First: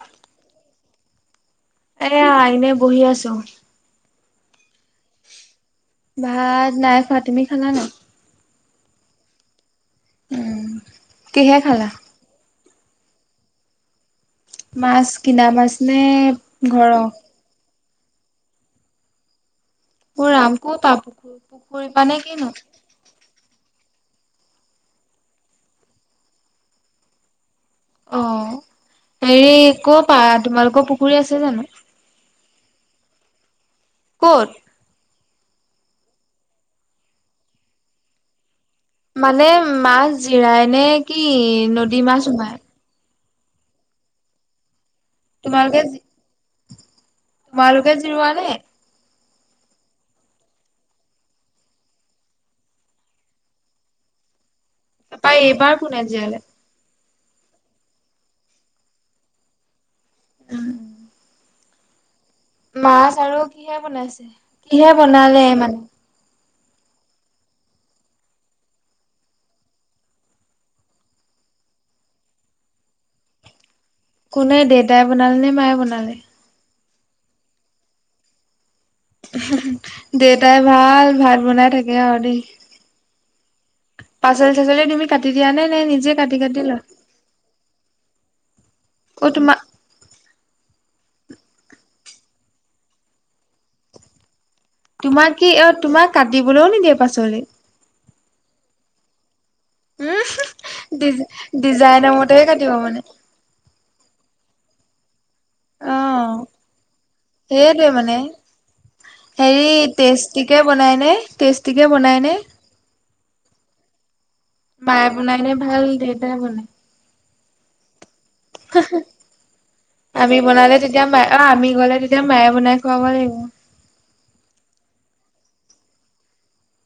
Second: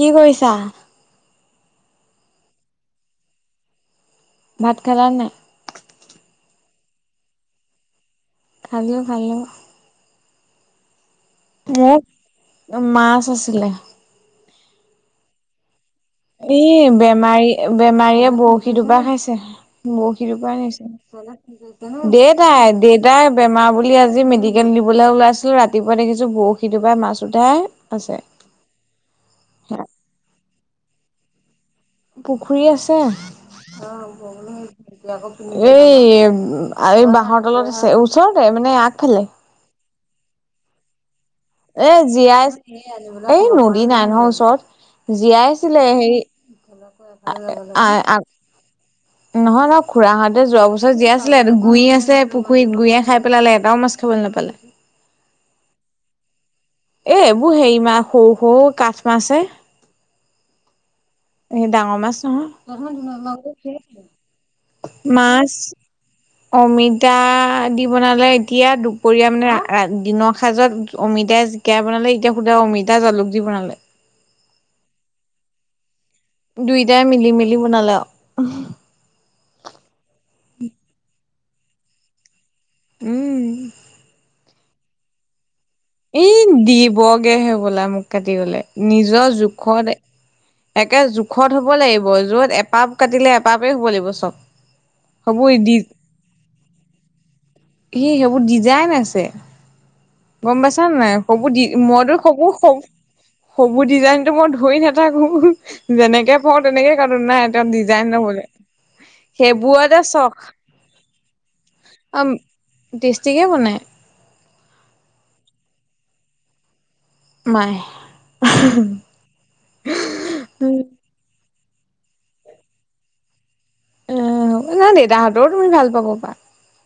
কি কৰিছা? এয়া এনেই বহি আছো। ভাত খালা নে নাই? ভাত নাই খোৱা, তুমি খালা নাই? খালোঁ খালোঁ। উম। কিহে খালা? মোক, মাছ আছিলে। মাছ কিনা মাছ নে? এই ঘৰৰ? বেমাৰী বেমাৰীয়ে বৰশী দুপা খাইছে। অ বৰশী টোপাই ৰাম ক' পা পুখুৰী পুখুৰী পা আনিছে, নে কিনো? দেউতাই- বেমাৰ বুলি আজি মেডিকেল নিবলৈ ওলাইছিলো ৰাতিপুৱা দেখিছো বৰশীটোপাই মাছ উঠাই- অ আছে। হেৰি কপা তোমালোকৰ পুখুৰী আছে জানো? পুখুৰী আছে। ক'ত? এই এই বাঁহৰ তলত আছে ওচৰতে মানে আগত। মানে মাছ জিয়াই নে কি? এ নদী মাছ সোমাই? জীয়াইছিল, এই নদী নাই নহয় ওচৰত, তোমালোকে জীয়াইছিলে হেৰি- [unintelligible] তোমালোকে নহয় জিৰোৱা নে? নহয় খুৰাহঁতে যোৱা বছৰ জীয়াই আছিলে গুই আছে পুখুৰীত গুইয়ে খাই পেলালে এটাও মাছ খাবলৈ নাপালে। পাই এইবাৰ কোনে জিয়ালে? এ এইবোৰ হেৰি মাছ সৰু সৰু কাঠ মাছ হে। উম। এ ডাঙৰ মাছ আৰু নহয়, কিহে বনাইছে? কিহে বনালে মাছ। মানে? [inaudible] অমিতা দি বনালে এতিয়া দুপৰীয়া মানে দিনৰ সাঁজত অমিতা- বনালে এতিয়া সুধা অমিতা জালুক দি বনালে। কোনে দেউতাই বনালে নে মায়ে বনালে? দুইটাই মিলি মেলি বনালে আৰু। অহ। দেউতাই ভাল ভাত বনাই থাকে আৰু দেই। উম। পাচলি চাচলি তুমি কাটি দিয়া নে নে নিজ এই দিবগে হবলা মোক কাটিবলৈ অ নিজৰ তোমাক জোখতে - একে জোখত হব লাগিব যত এপাপ কাটিলে এপাপেই হব লাগিব চব। তোমাক হ'ব কি অ' দি তোমাক কাটিবলৈও নিদিয়ে পাচলি? সে সেইবোৰ ডিজাইন আছে। উম গম পাইছা ডি নাই [unintelligible] ডিজাইনৰ মতে কাটিব মানে [unintelligible] ডিজাইনতটো মই ধৰি নাথাকো। অ যেনেকে পাৰো তেনেকে কাটো নাই তেওঁ সেইটোৱে ডিজাইন মানে লবলে। হেৰি সেইবোৰতে চখ টেষ্টিকে বনাইনে টেষ্টিকে অ বনাইনে? টেষ্টিকে বনাই। মায়ে বনাইনে ভাল দেউতাই বনাই? মায়ে। আমি বনালে তেতিয়া মায়ে অ আমি গলে তেতিয়া মায়ে বনাই খুৱাব লাগিব। উ' নাই দেউতা হাতৰো তুমি ভাল পাব পা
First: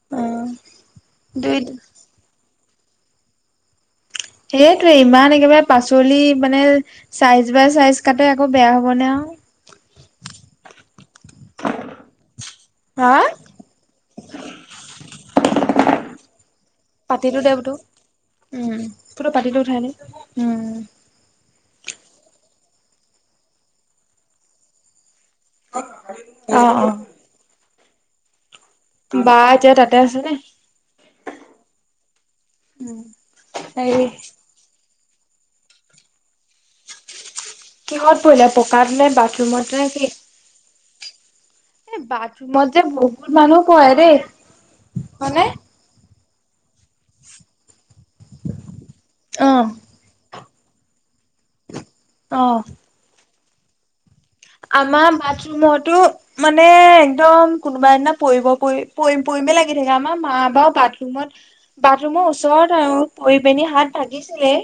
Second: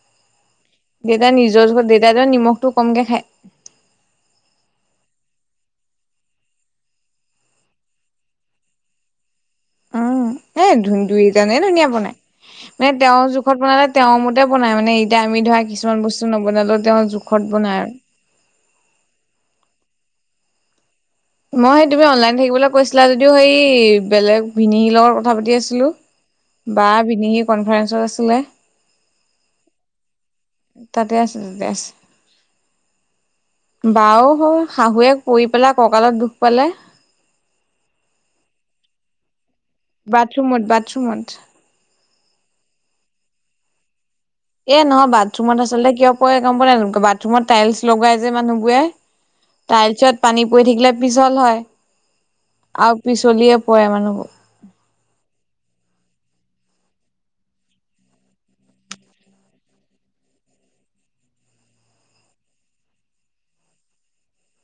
অ'। দেউতা দুই নিজৰ দেউতাই নিমখটো কমকে খায়। সেইটোৱে ইমান একেবাৰে পাচলি মানে চাইজ বাই চাইজ কাতে আকৌ বেয়া হবনে আও ও এ দুইজনে ধুনীয়া বনাই মানে হা তেওঁৰ যোক জোখত বনালে তেওঁৰ মতে বনায় মানে এতিয়া আমি ধৰা কিছুমান বস্তু নবনালেও তেওঁৰ জোখত বনায় উম ফটো পাতিটো উঠাই আনি উম মই সেই তুমি অনলাইন থাকিবলৈ কৈছিলা যদিও সেই বেলেগ ভিনিৰলগত কথা পাতি আছিলো অ অ। বা বিনি কনফাৰেঞ্চত আছিলে বা এতিয়া তাতে আছে নে তাতে আছে তাতে আছে হেৰি বাও হল শাহুৱেক। পৰি পেলাই কঁকালত দুখ পালে। কিহঁত পৰিলে পকাত নে বাথৰুমতনে বাথৰুমত বাথৰুমত এ বাথৰুমত যে বহুত মানুহ পঢ় ৰে দে এ নহয় বাথৰুমত আচলতে কিয় পৰে গম পোৱা না নোপোৱা বাথৰুমত টাইলছ লগাই যে মানুহবোৰে অ। তাইলছত পানী পৰি থাকিলে পিছল হয় অ' আৰু পিছলিয়ে পৰে মানুহবোৰ আমাৰ বাথৰুমতো মানে একদম কোনোবা দিনা পৰিব পৰি পৰি পৰিমেই লাগি থাকে আমাৰ মা বা বাট বাথৰুমত বাথৰুমৰ ওচৰত আৰু পৰি পনী হাত ভাগিছিলে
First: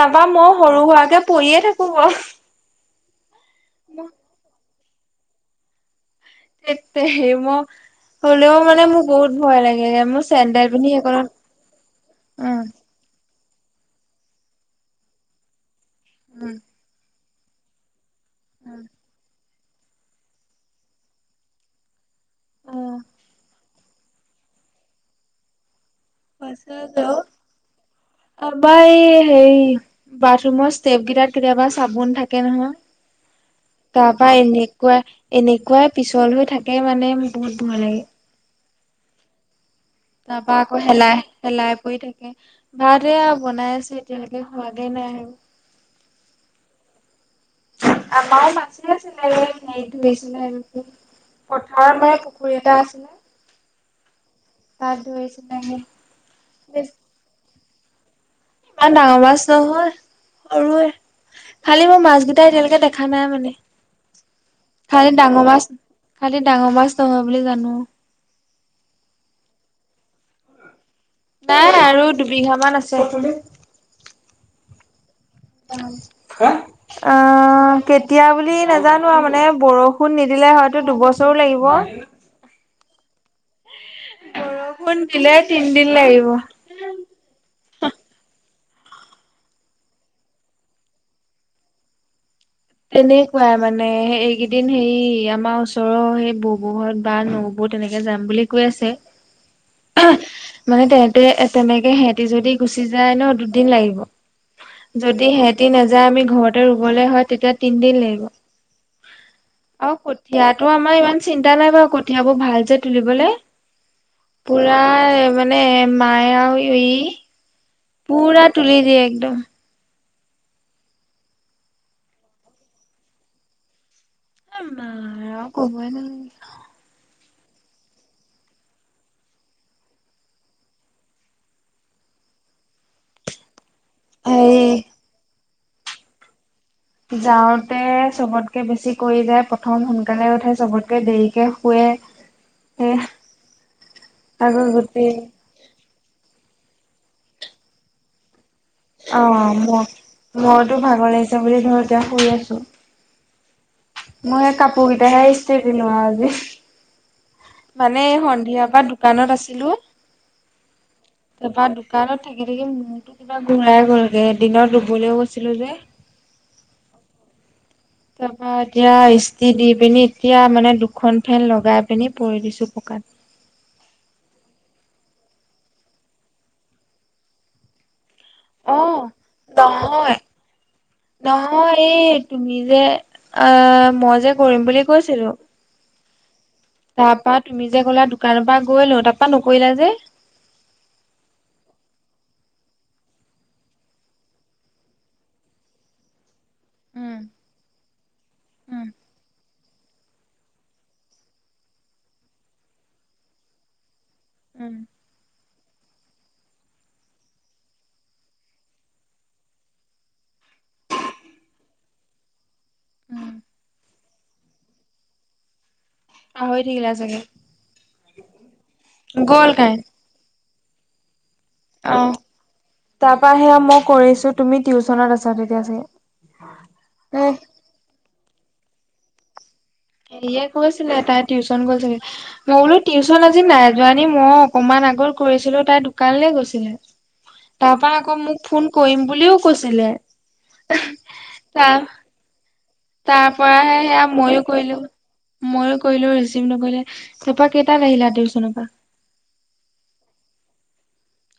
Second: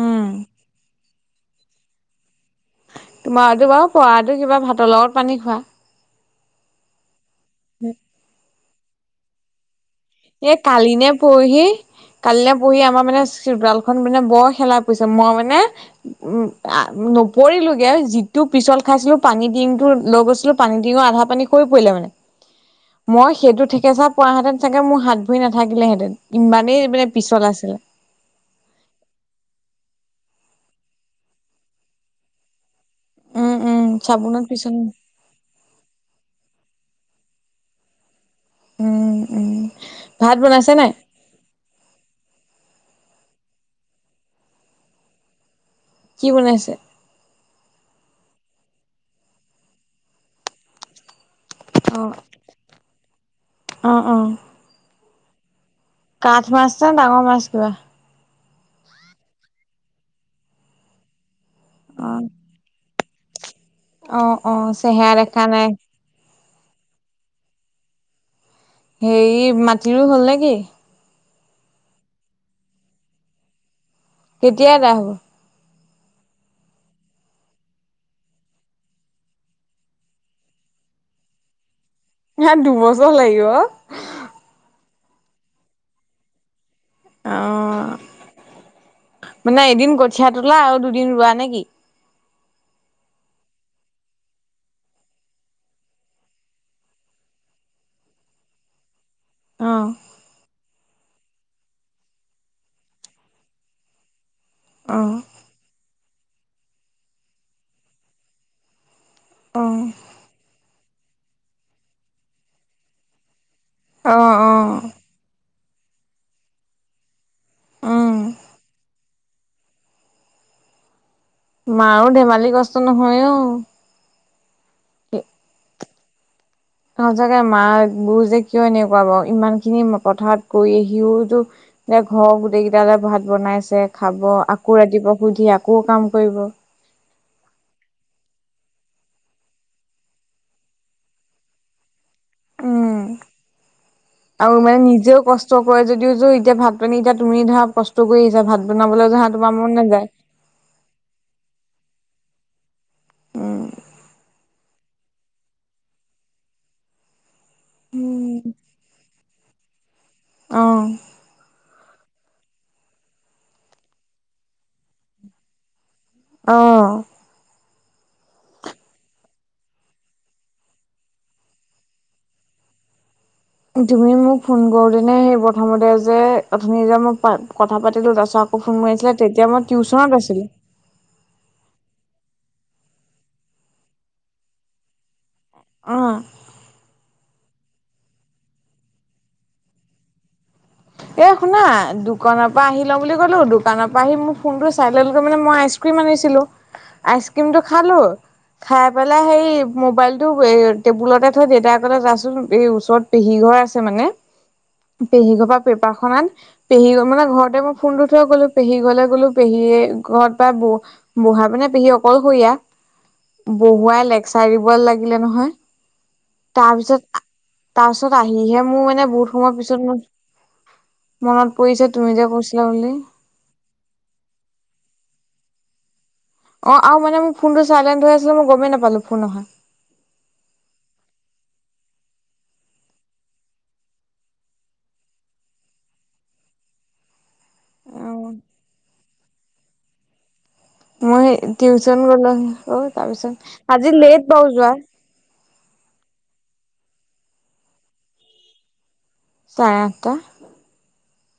তাৰাপা উম মই সৰু হোৱাকে পৰিয়ে থাকো ব তোমাৰতো বাৰু পৰাটো কিবা ভাতৰ লগত পানী খোৱা থেত তেৰি মোক হ'লেও মানে মোক বহুত ভয় লাগে মোৰ এই চেণ্ডেল পিন্ধি কালি নে সেইকনত পৰহি কালি নে উম পৰহি আমাৰ মানে চব্ৰাল খন মানে বৰ খেলাপেছা মই মানে উ উম নপৰিলোগে ত পিছত খাইছিলো পানী ডিঙটো লৈ গৈছিলো পানী ডিঙৰ আধা পানী সৰি পৰিলে মানে মই সেইটো থেকেচা পোৱাহেতেন চাগে মোৰ হাত ভৰি নাথাকিলেহেঁতেন। পচ ইমানেই মানে [unintelligible] পিছল আছিলে আবা এই হেই বাথৰুমৰ ষ্টেভ কেইটাত কেতিয়াবা চাবোন থাকে নহয় উম উম তাৰাপা চাবোনত পিছল এনেকুৱা এনেকুৱাই পিছল হৈ থাকে মানে বহুত ভয় লাগে। উম উম ভাত তাৰপা বনাইছে আকো নাই হেলাই হেলাই পৰি থাকে লৰাটোৱে বনাই আছে এতিয়ালৈকে হোৱাগে নাই আৰু কি বনাইছে? আমাৰ মাছে আছিলে এ হেৰিত ধৰিছিলে আৰু অ পথাৰত মানে পুখুৰী এটা আছিলে, অ অ তাত ধৰিছিলে হে, কাঠ মাছ নে ডাঙৰ মাছ কিবা? ইমান ডাঙৰ মাছ নহয়। সৰুৱে। খালি মই অ মাছ কেইটা এতিয়ালৈকে দেখ খা নাই মানে। অ অ চেহেৰা খালি দেখা ডাঙৰ নাই মাছ খালি ডাঙৰ মাছ নহয় বুলি জানো। হেৰি মাটি ৰুই হ'ল নে কি? নাই। আৰু দুবিঘামান আছে। কেতিয়া গা হ'ব? উম। হা। অ'। অহ। কেতিয়া বুলি নাজানো মানে। বৰষুণ নিদিলে হয়তো দুবছৰো লাগিব। ইয়াত দুবছৰ লাগিব। বৰষুণ দিলে তিনদিন লাগিব। অহ। মানে এদিন কঠিয়া তোলা। আৰু দুদিন ৰোৱা নে কি? তেনেকুৱাই মানে। এইকেইদিন হেৰি আমাৰ ওচৰৰ সেই ব'ব'হঁত বা নব' বৌ তেনেকে যাম বুলি কৈ আছে অ', মানে তেহেতে তেনেকে সিহঁতি যদি গুচি যায় ন, দুদিন লাগিব। অ'। যদি সেঁহত - তি নাযায়, আমি ঘৰতে ৰুবলৈ হয়। তেতিয়া তিনদিন লাগিব। অ', ইয়া তোৰ আমাৰ ইমান চিন্তা নাই বাৰু। কঠিয়াবোৰ ভাল যে তুলিবলৈ। অ', অ', পুৰাই। মানে মায়ে আৰু ই উম, পুৰা তুলি দিয়ে, একদম। মাৰো ধেমালি কষ্ট নহয়, অ'। মাৰ আৰু কবই নালাগে। সচাঁকে মাক বোৰ যে কিয় এনেকুৱা বাৰু, ইমানখিনি পথাৰত কৰি আহিও এতিয়া ঘৰ গোটেইকেইটালে ভাত বনাইছে। খাব। আকৌ হেৰি ৰাতিপুৱা শুই উঠি, আকৌ কাম কৰিব। যাওঁতে চবতকে বেছি কৰি যায়। প্ৰথম সোনকালে উঠে। চবতকে দেৰিকে শুৱে। এ উম। আৰু আকৌ মানে গোটেই নিজেও কচ কষ্ট কৰে, যদিও এতিয়া ভাত- পানী এতিয়া, তুমি ধৰা কষ্ট কৰি আহিছা। ভাত বনাবলৈ ধৰা অহ। তোমাৰ মই মন নাযায়। মইতো ভাগৰ লাগিছে বুলি ধৰ এতিয়া শুই আছো। উম। মই সে কাপোৰ কেইটাহে ইষ্ট্ৰি দিলো আও আজি। মানে এই সন্ধিয়াৰ পৰা দোকানত আছিলো। তাৰপা দোকানত থাকি -থাকি মূৰটো কিবা ঘূৰাই গলগে। দিনত ৰুবলৈও গৈছিলো যে। অহ। তাৰ পৰা এতিয়া ইষ্ট্ৰি দি পিনি, এতিয়া মানে দুখন ফেন লগাই পিনি পৰি দিছো, পকাত। তুমি মোক ফোন কৰোতেনে, সেই প্ৰথমতে যে অথনি যে মই কথা পাতিলো তাছত ফোন মাৰি অ', আছিলে, তেতিয়া মই নহয় টিউচনত আছিলো। নহয়, এই তুমি যে, আহ! মই যে কৰিম বুলি কৈছিলো অ তাৰপা তুমি যে ক'লা দোকানৰ পৰা গৈ লও তাৰপা নকৰিলা যে? এ শুনা, দোকানৰ পৰা আহি লওঁ বুলি কলো। দোকানৰ পৰা আহি মোৰ ফোনটো চাইলেন্ট কৰি মানে মই আইচ ক্ৰীম আনিছিলো। আইচক্ৰীমটো খালো। খাই পেলাই হেৰি মোবাইলটো এ টেবুলতে থৈ, দেতায়ে ক'লে যাচোন এই ওচৰত পেহী ঘৰ আছে মানে পেহী ঘৰপা পেপাৰখন আন পেহী ঘ মানে ঘৰতে মই ফোনটো থৈ গ'লো। পেহী ঘৰলে গ'লো। পেহীয়ে ঘৰত পা বৌ বুঢ়া মানে পেহী অকলশৰীয়া। বহোৱাই লেকচাৰ দিবলে লাগিলে নহয় পাহৰি তাৰ থাকিলা চাগে পিছত, তাৰ পিছত আহিহে মোৰ মানে বহুত গ'ল সময় পিছত, কাৰেণ্ট মোৰ মনত পৰিছে তুমি অ', যে কৈছিলা বুলি। তাৰপা সেয়া মই কৰিছো তুমি টিউচনত আছা তেতিয়া চাগে। অ আৰু মানে মোৰ এহ ফোনটো চাইলেন্ট হৈ আছিলে মই গমেই নাপালো ফোন অহা। হেৰিয়ে কৈছিলে তাই টিউশচন গল চাগে। মই বোলো টিউশচন আজি নাই যোৱা নি, মই অকমান আগত কৰিছিলো তাইৰ দোকানলে গৈছিলে। [inaudible] তাপা আকৌ মোক ফোন কৰিম বুলিও কৈছিলে। মই তাৰ টিউচন গলে অ তাৰ তাৰপিছত আজি লেট বাও যোৱা। ময়ো কৰিলো ৰিচিভ নকৰিলে তাপা কেইটাত আহিলা টিউশনৰ পা। চাৰে আঠটা।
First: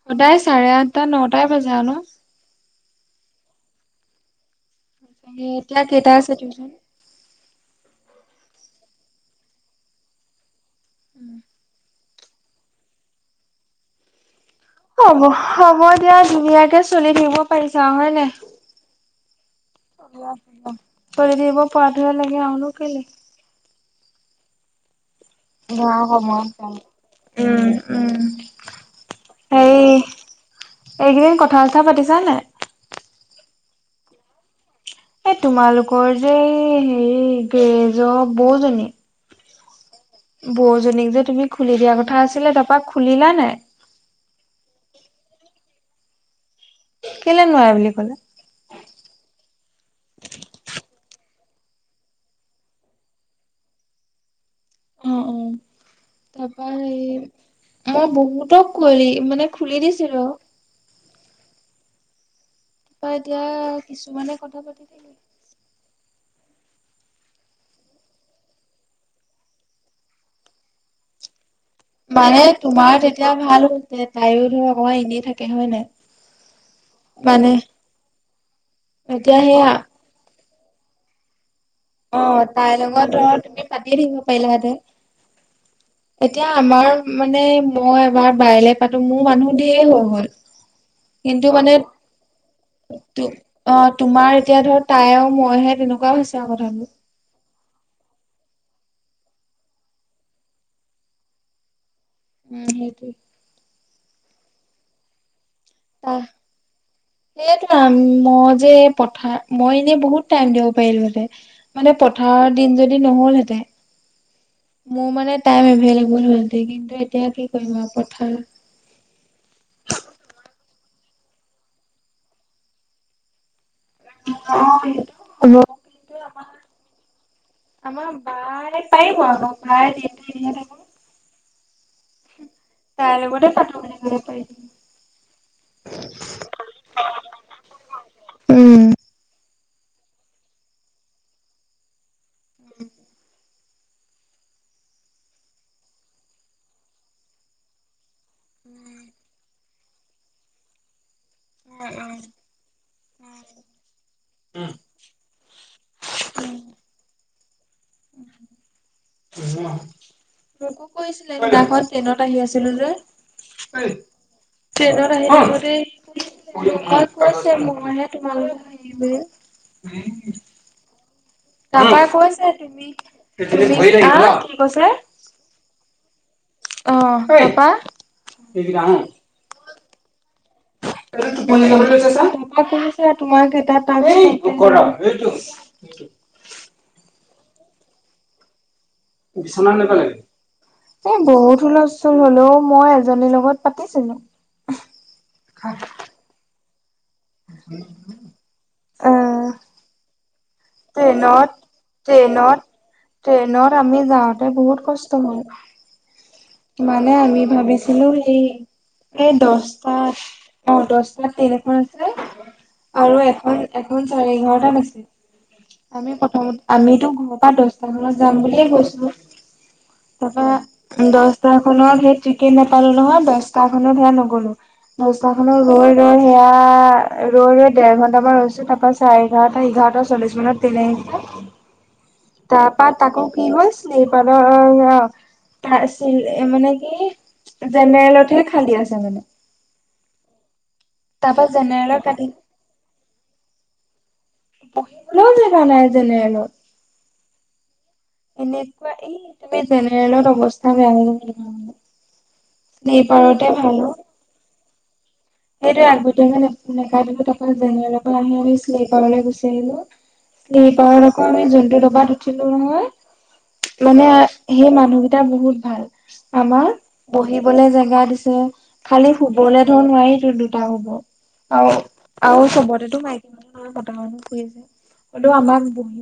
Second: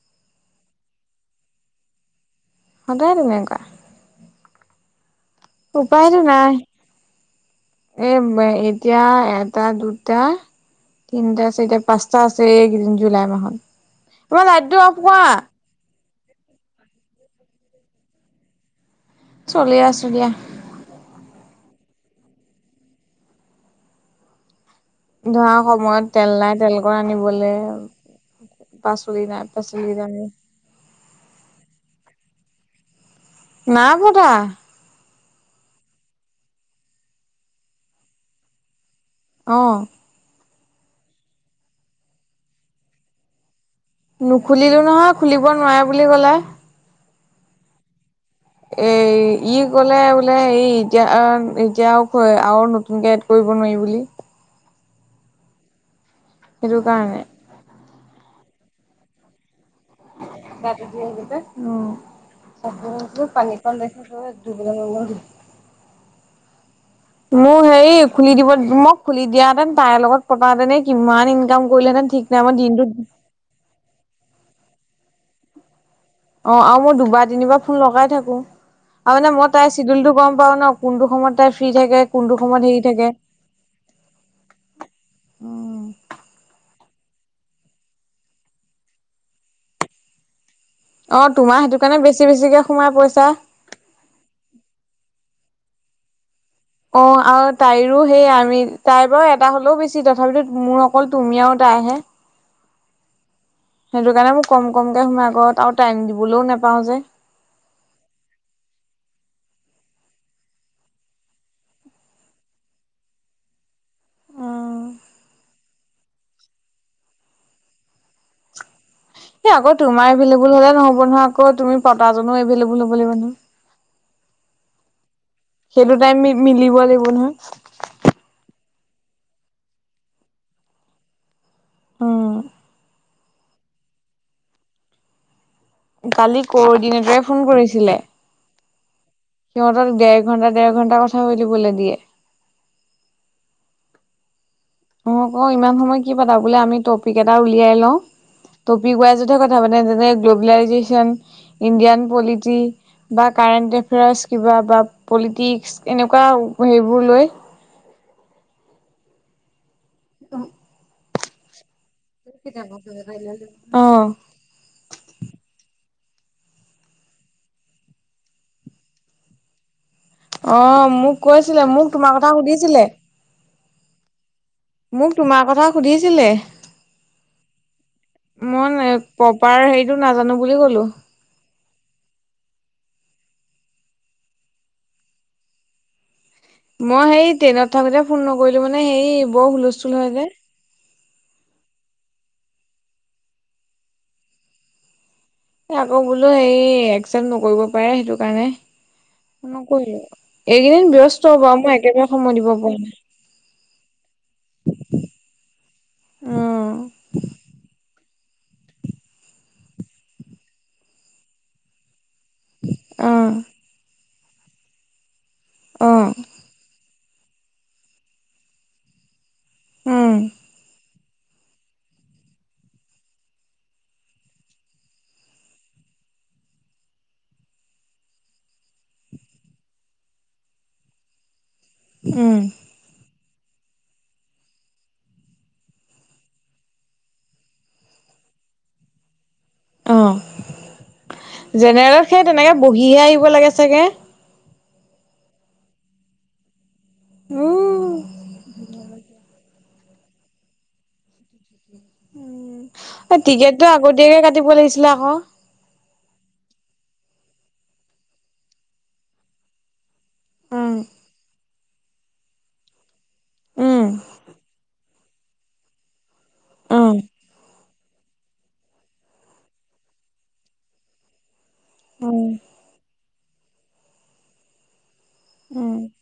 সদায় চাৰে আঠটা নটাই বাজে আৰু ন। সদায় তেনেকুৱা। হে উপায়টো নাই। এ এতিয়া এটা, দুটা, তিনটা, চাৰিটা। কষ্ট আছে এইকেইদিন জুলাই মাহত। অ, লাইটটো অফ কৰা। হ'ব হ'ব দিয়া, ধুনীয়াকে চলি থাকিব পাৰিছা আৰু হয় নাই? চলি আছো। দিয়া চলি থাকিব পৰাটোহে লাগে, আৰুনো কেলে। ধৰা সময়ত তেল নাই, তেল কন আনিবলে। উম উম। পাচলি নাই হেৰি পাচলি দামে, এইকেইদিন কথা- চথা পাতিছা নাই? নাই পতা। এই তোমালোকৰ যে হেৰি, গ্ৰেজৰ বৌজনী। অ। বৌজনীক যে তুমি খুলি দিয়া কথা আছিলে তাপা খুলিলা নাই? নুখুলিলোঁ নহয়। খুলিব নোৱাৰে বুলি ক'লে। কেলে নোৱাৰে বুলি ক'লে? এ ই ক'লে বোলে, এই এতিয়া, এতিয়া আৰু নতুনকে কৰিব নোৱাৰি বুলি। তাপা সেইটো কাৰণে হেৰি মই বহুতক কৰি মানে খুলি দিছিলো। গাটো ধুই আহিলোগে, পাচাব কৰিব তাৰপা গৈছিলোঁ এতিয়া পানী কণ দেখি কিছুমানে পেলাই কথা ধুবলে পাতি মন থাকিলে। গল মোৰ হেৰি, খুলি দিব মোক খুলি দিয়াহেতেন, তাইৰ লগত পতা হেতেন কিমান ইনকাম কৰিলেহেতেন ঠিক নাই। মই দিনটোত এতিয়া ভাল হল। তাইও ধৰ অকমান এনেই থাকে হয় নাই। অ, আৰু মই দুবাৰ, মানে তিনিবাৰ ফোন লগাই থাকো। আৰু মানে এতিয়া মই সেয়া তাইৰ চিডুলটো গম পাওঁ ন। কোনটো সময়ত তাই ফ্ৰী থাকে। অ, কোনটো সময়ত তাইৰ হেৰি থাকে লগত ধৰ তুমি পাতিয়ে থাকিবা পাৰিলাহেতেন। অ। এতিয়া আমাৰ মানে মই এবাৰ বাইলে পাতো মোৰ মানুহ ঢেৰ হৈ গল। অ, কিন্তু তোমাৰ মানে সেইটো কাৰণে বেছি- বেছিকে সোমাই তো পইচা। অ, তোমাৰ এতিয়া ধৰ তাই আৰু মইহে তেনেকুৱাও হৈছে আৰু কথাবোৰ। অ, আৰু তাইৰো সেই আমি তাইৰ বাৰু এটা হ'লেও বেছি। তথাপিতো মোৰ অকল তুমি আৰু তাইহে। উম সেইটোৱে। সেইটো কাৰণে মোৰ কম- কমকে সোমাই ক। আৰু টাইম দিবলৈও নোপাওঁ যে। সেইটোৱে, মই যে পথাৰ, মই এনেই বহুত টাইম দিব পাৰিলোহেঁতেন। মানে, পথাৰৰ দিন যদি নহ'ল হেঁতেন। মোৰ মানে টাইম এভেলেভুল হ'ল হেঁতেন, কিন্তু এতিয়া কি কৰিবা পথাৰ এ অকল তোমাৰ এভেইলেবল হলে নহ'ব নহয় আকৌ, তুমি পতাজনো এভেইলেবল হ'ব লাগিব। অ সেইটো হ'ব সেইটো কিন্তু টাইম মি আমাৰ মিলিব লাগিব নহয়। আমাৰ বায় পাৰিব। বায় দিনটো এনেহে থাকে। অ'। তাইৰে লগতে পাতো, যিমান পাৰি। কালি, ক'ৰ্দিনেতৰে ফোন কৰিছিলে। উম সিহঁতক, ডেৰ ঘণ্টা, ডেৰ ঘণ্টা, কথা পাতিবলৈ দিয়ে। [inaudible] মই কওঁ, ইমান সময় কি পাতা বোলে? আমি টপিক এটা উলিয়াই লওঁ। টপিক ৱাইজতহে কথা পাতো, যেনে, গ্ল'বেলাইজেচন, উম ইণ্ডিয়ান পলিটি বা কাৰেণ্ট এফেয়াৰ্চ, কিবা উম। বা পলিটিক্স, এনেকুৱা সেইবোৰ লয়। মোকো কৈছিলে, সিদিনাখন। ট্ৰেইনত আহি আছিলো যে। অ', ট্ৰেইনত আহি থাকোতেই, মই কৈছোয়ে মই নহ'লে তোমালোক দেই। [inaudible] অ', মোক কৈছিলে, মোক তোমাৰ কথা সুধিছিলে। হা, কি কৈছা? মোক, তোমাৰ কথা সুধিছিলে। অ', তাৰপৰা প'পাৰ হেৰিটো নাজানো বুলি ক'লো। [unintelligible] [inaudible] মই হেৰী, ট্ৰেইনত থাকোতে ফোন নকৰিলো মানে, হেৰী। বিচনাত নেপেলাবি। এ বহুত হুলস্থুল হ'লেও মই এজনীৰ লগত পাতিছিলো। [inaudible] অ', বোলো হে একচেপ্ট নকৰিব পাৰে, সেইটো কাৰণে আহ নকৰিলো। এইকেইদিন ব্যস্ত ট্ৰেইনত বাৰু, মই একেবাৰে সময় দিব ট্ৰেইনত পৰা নাই। ট্ৰেইনত আমি যাওঁতে বহুত কষ্ট হ'ল, উম তোমাৰ মানে আমি ভাবিছিলো, সেই এই দছটাত অ', দহটাত ট্ৰেইন এখন আছে, আৰু অ'। এখন, এখন চাৰে এঘাৰটাত আছিল। আমি অ', প্ৰথমত, আমিতো ঘৰ-পৰা দশটা মানত যাম বুলিয়ে গৈছোঁ। উম, তাৰপৰা। দছটা খনত সেই টিকেট নাপালো নহয়, দচটা খনত সেয়া নগ'লো। ৰাস্তা কাণত সেইয়া, ৰৈ, ৰৈ, সেইয়া ৰৈ ৰৈ দেৰ ঘন্টামান ৰৈছো তাৰপাছ চাৰে এঘাৰটা, এঘাৰটা চল্লিশ মানত ট্ৰেইন আহিছে। উম। তাৰপৰা, তাকো কি হ'ল, [unintelligible] [unintelligible] মানে কি, জেনেৰেলতহে খালী আছে মানে। অ', তাৰপা জেনেৰেলত সেই কাটি তেনেকৈ বহিহে আহিব লাগে চাগে। বহি বলেও জেগা নাই উ, জেনেৰেলত এনেকুৱা এই এই জেনেৰেলত অৱস্থা বেয়া হৈ গৈছে মানে। টিকেটটো অ আগতীয়াকে কাটিব লাগিছিলে আকৌ। সেইটোৱে আগতীয়াকে নেকাতিলো তাপা জেনেৰেলত আহি আমি শ্লীপাৰলৈ গুচি আহিলোঁ। উম, শ্লীপাৰত আকৌ জোনটো দবাত উঠিলোঁ নহয়। উম, মানে সেই মানুহকেইটা বহুত ভাল। আমাৰ উম, বহিবলে জেগা দিছে খালি শুবলৈ ধৰ নোৱাৰি। দুটা হ'ব আৰু উম, আৰু চবতেতো মাইকী মানুহ নহয় মতা মানুহ [unintelligible] শুই আছে। হ'লেও আমাক উম। বহি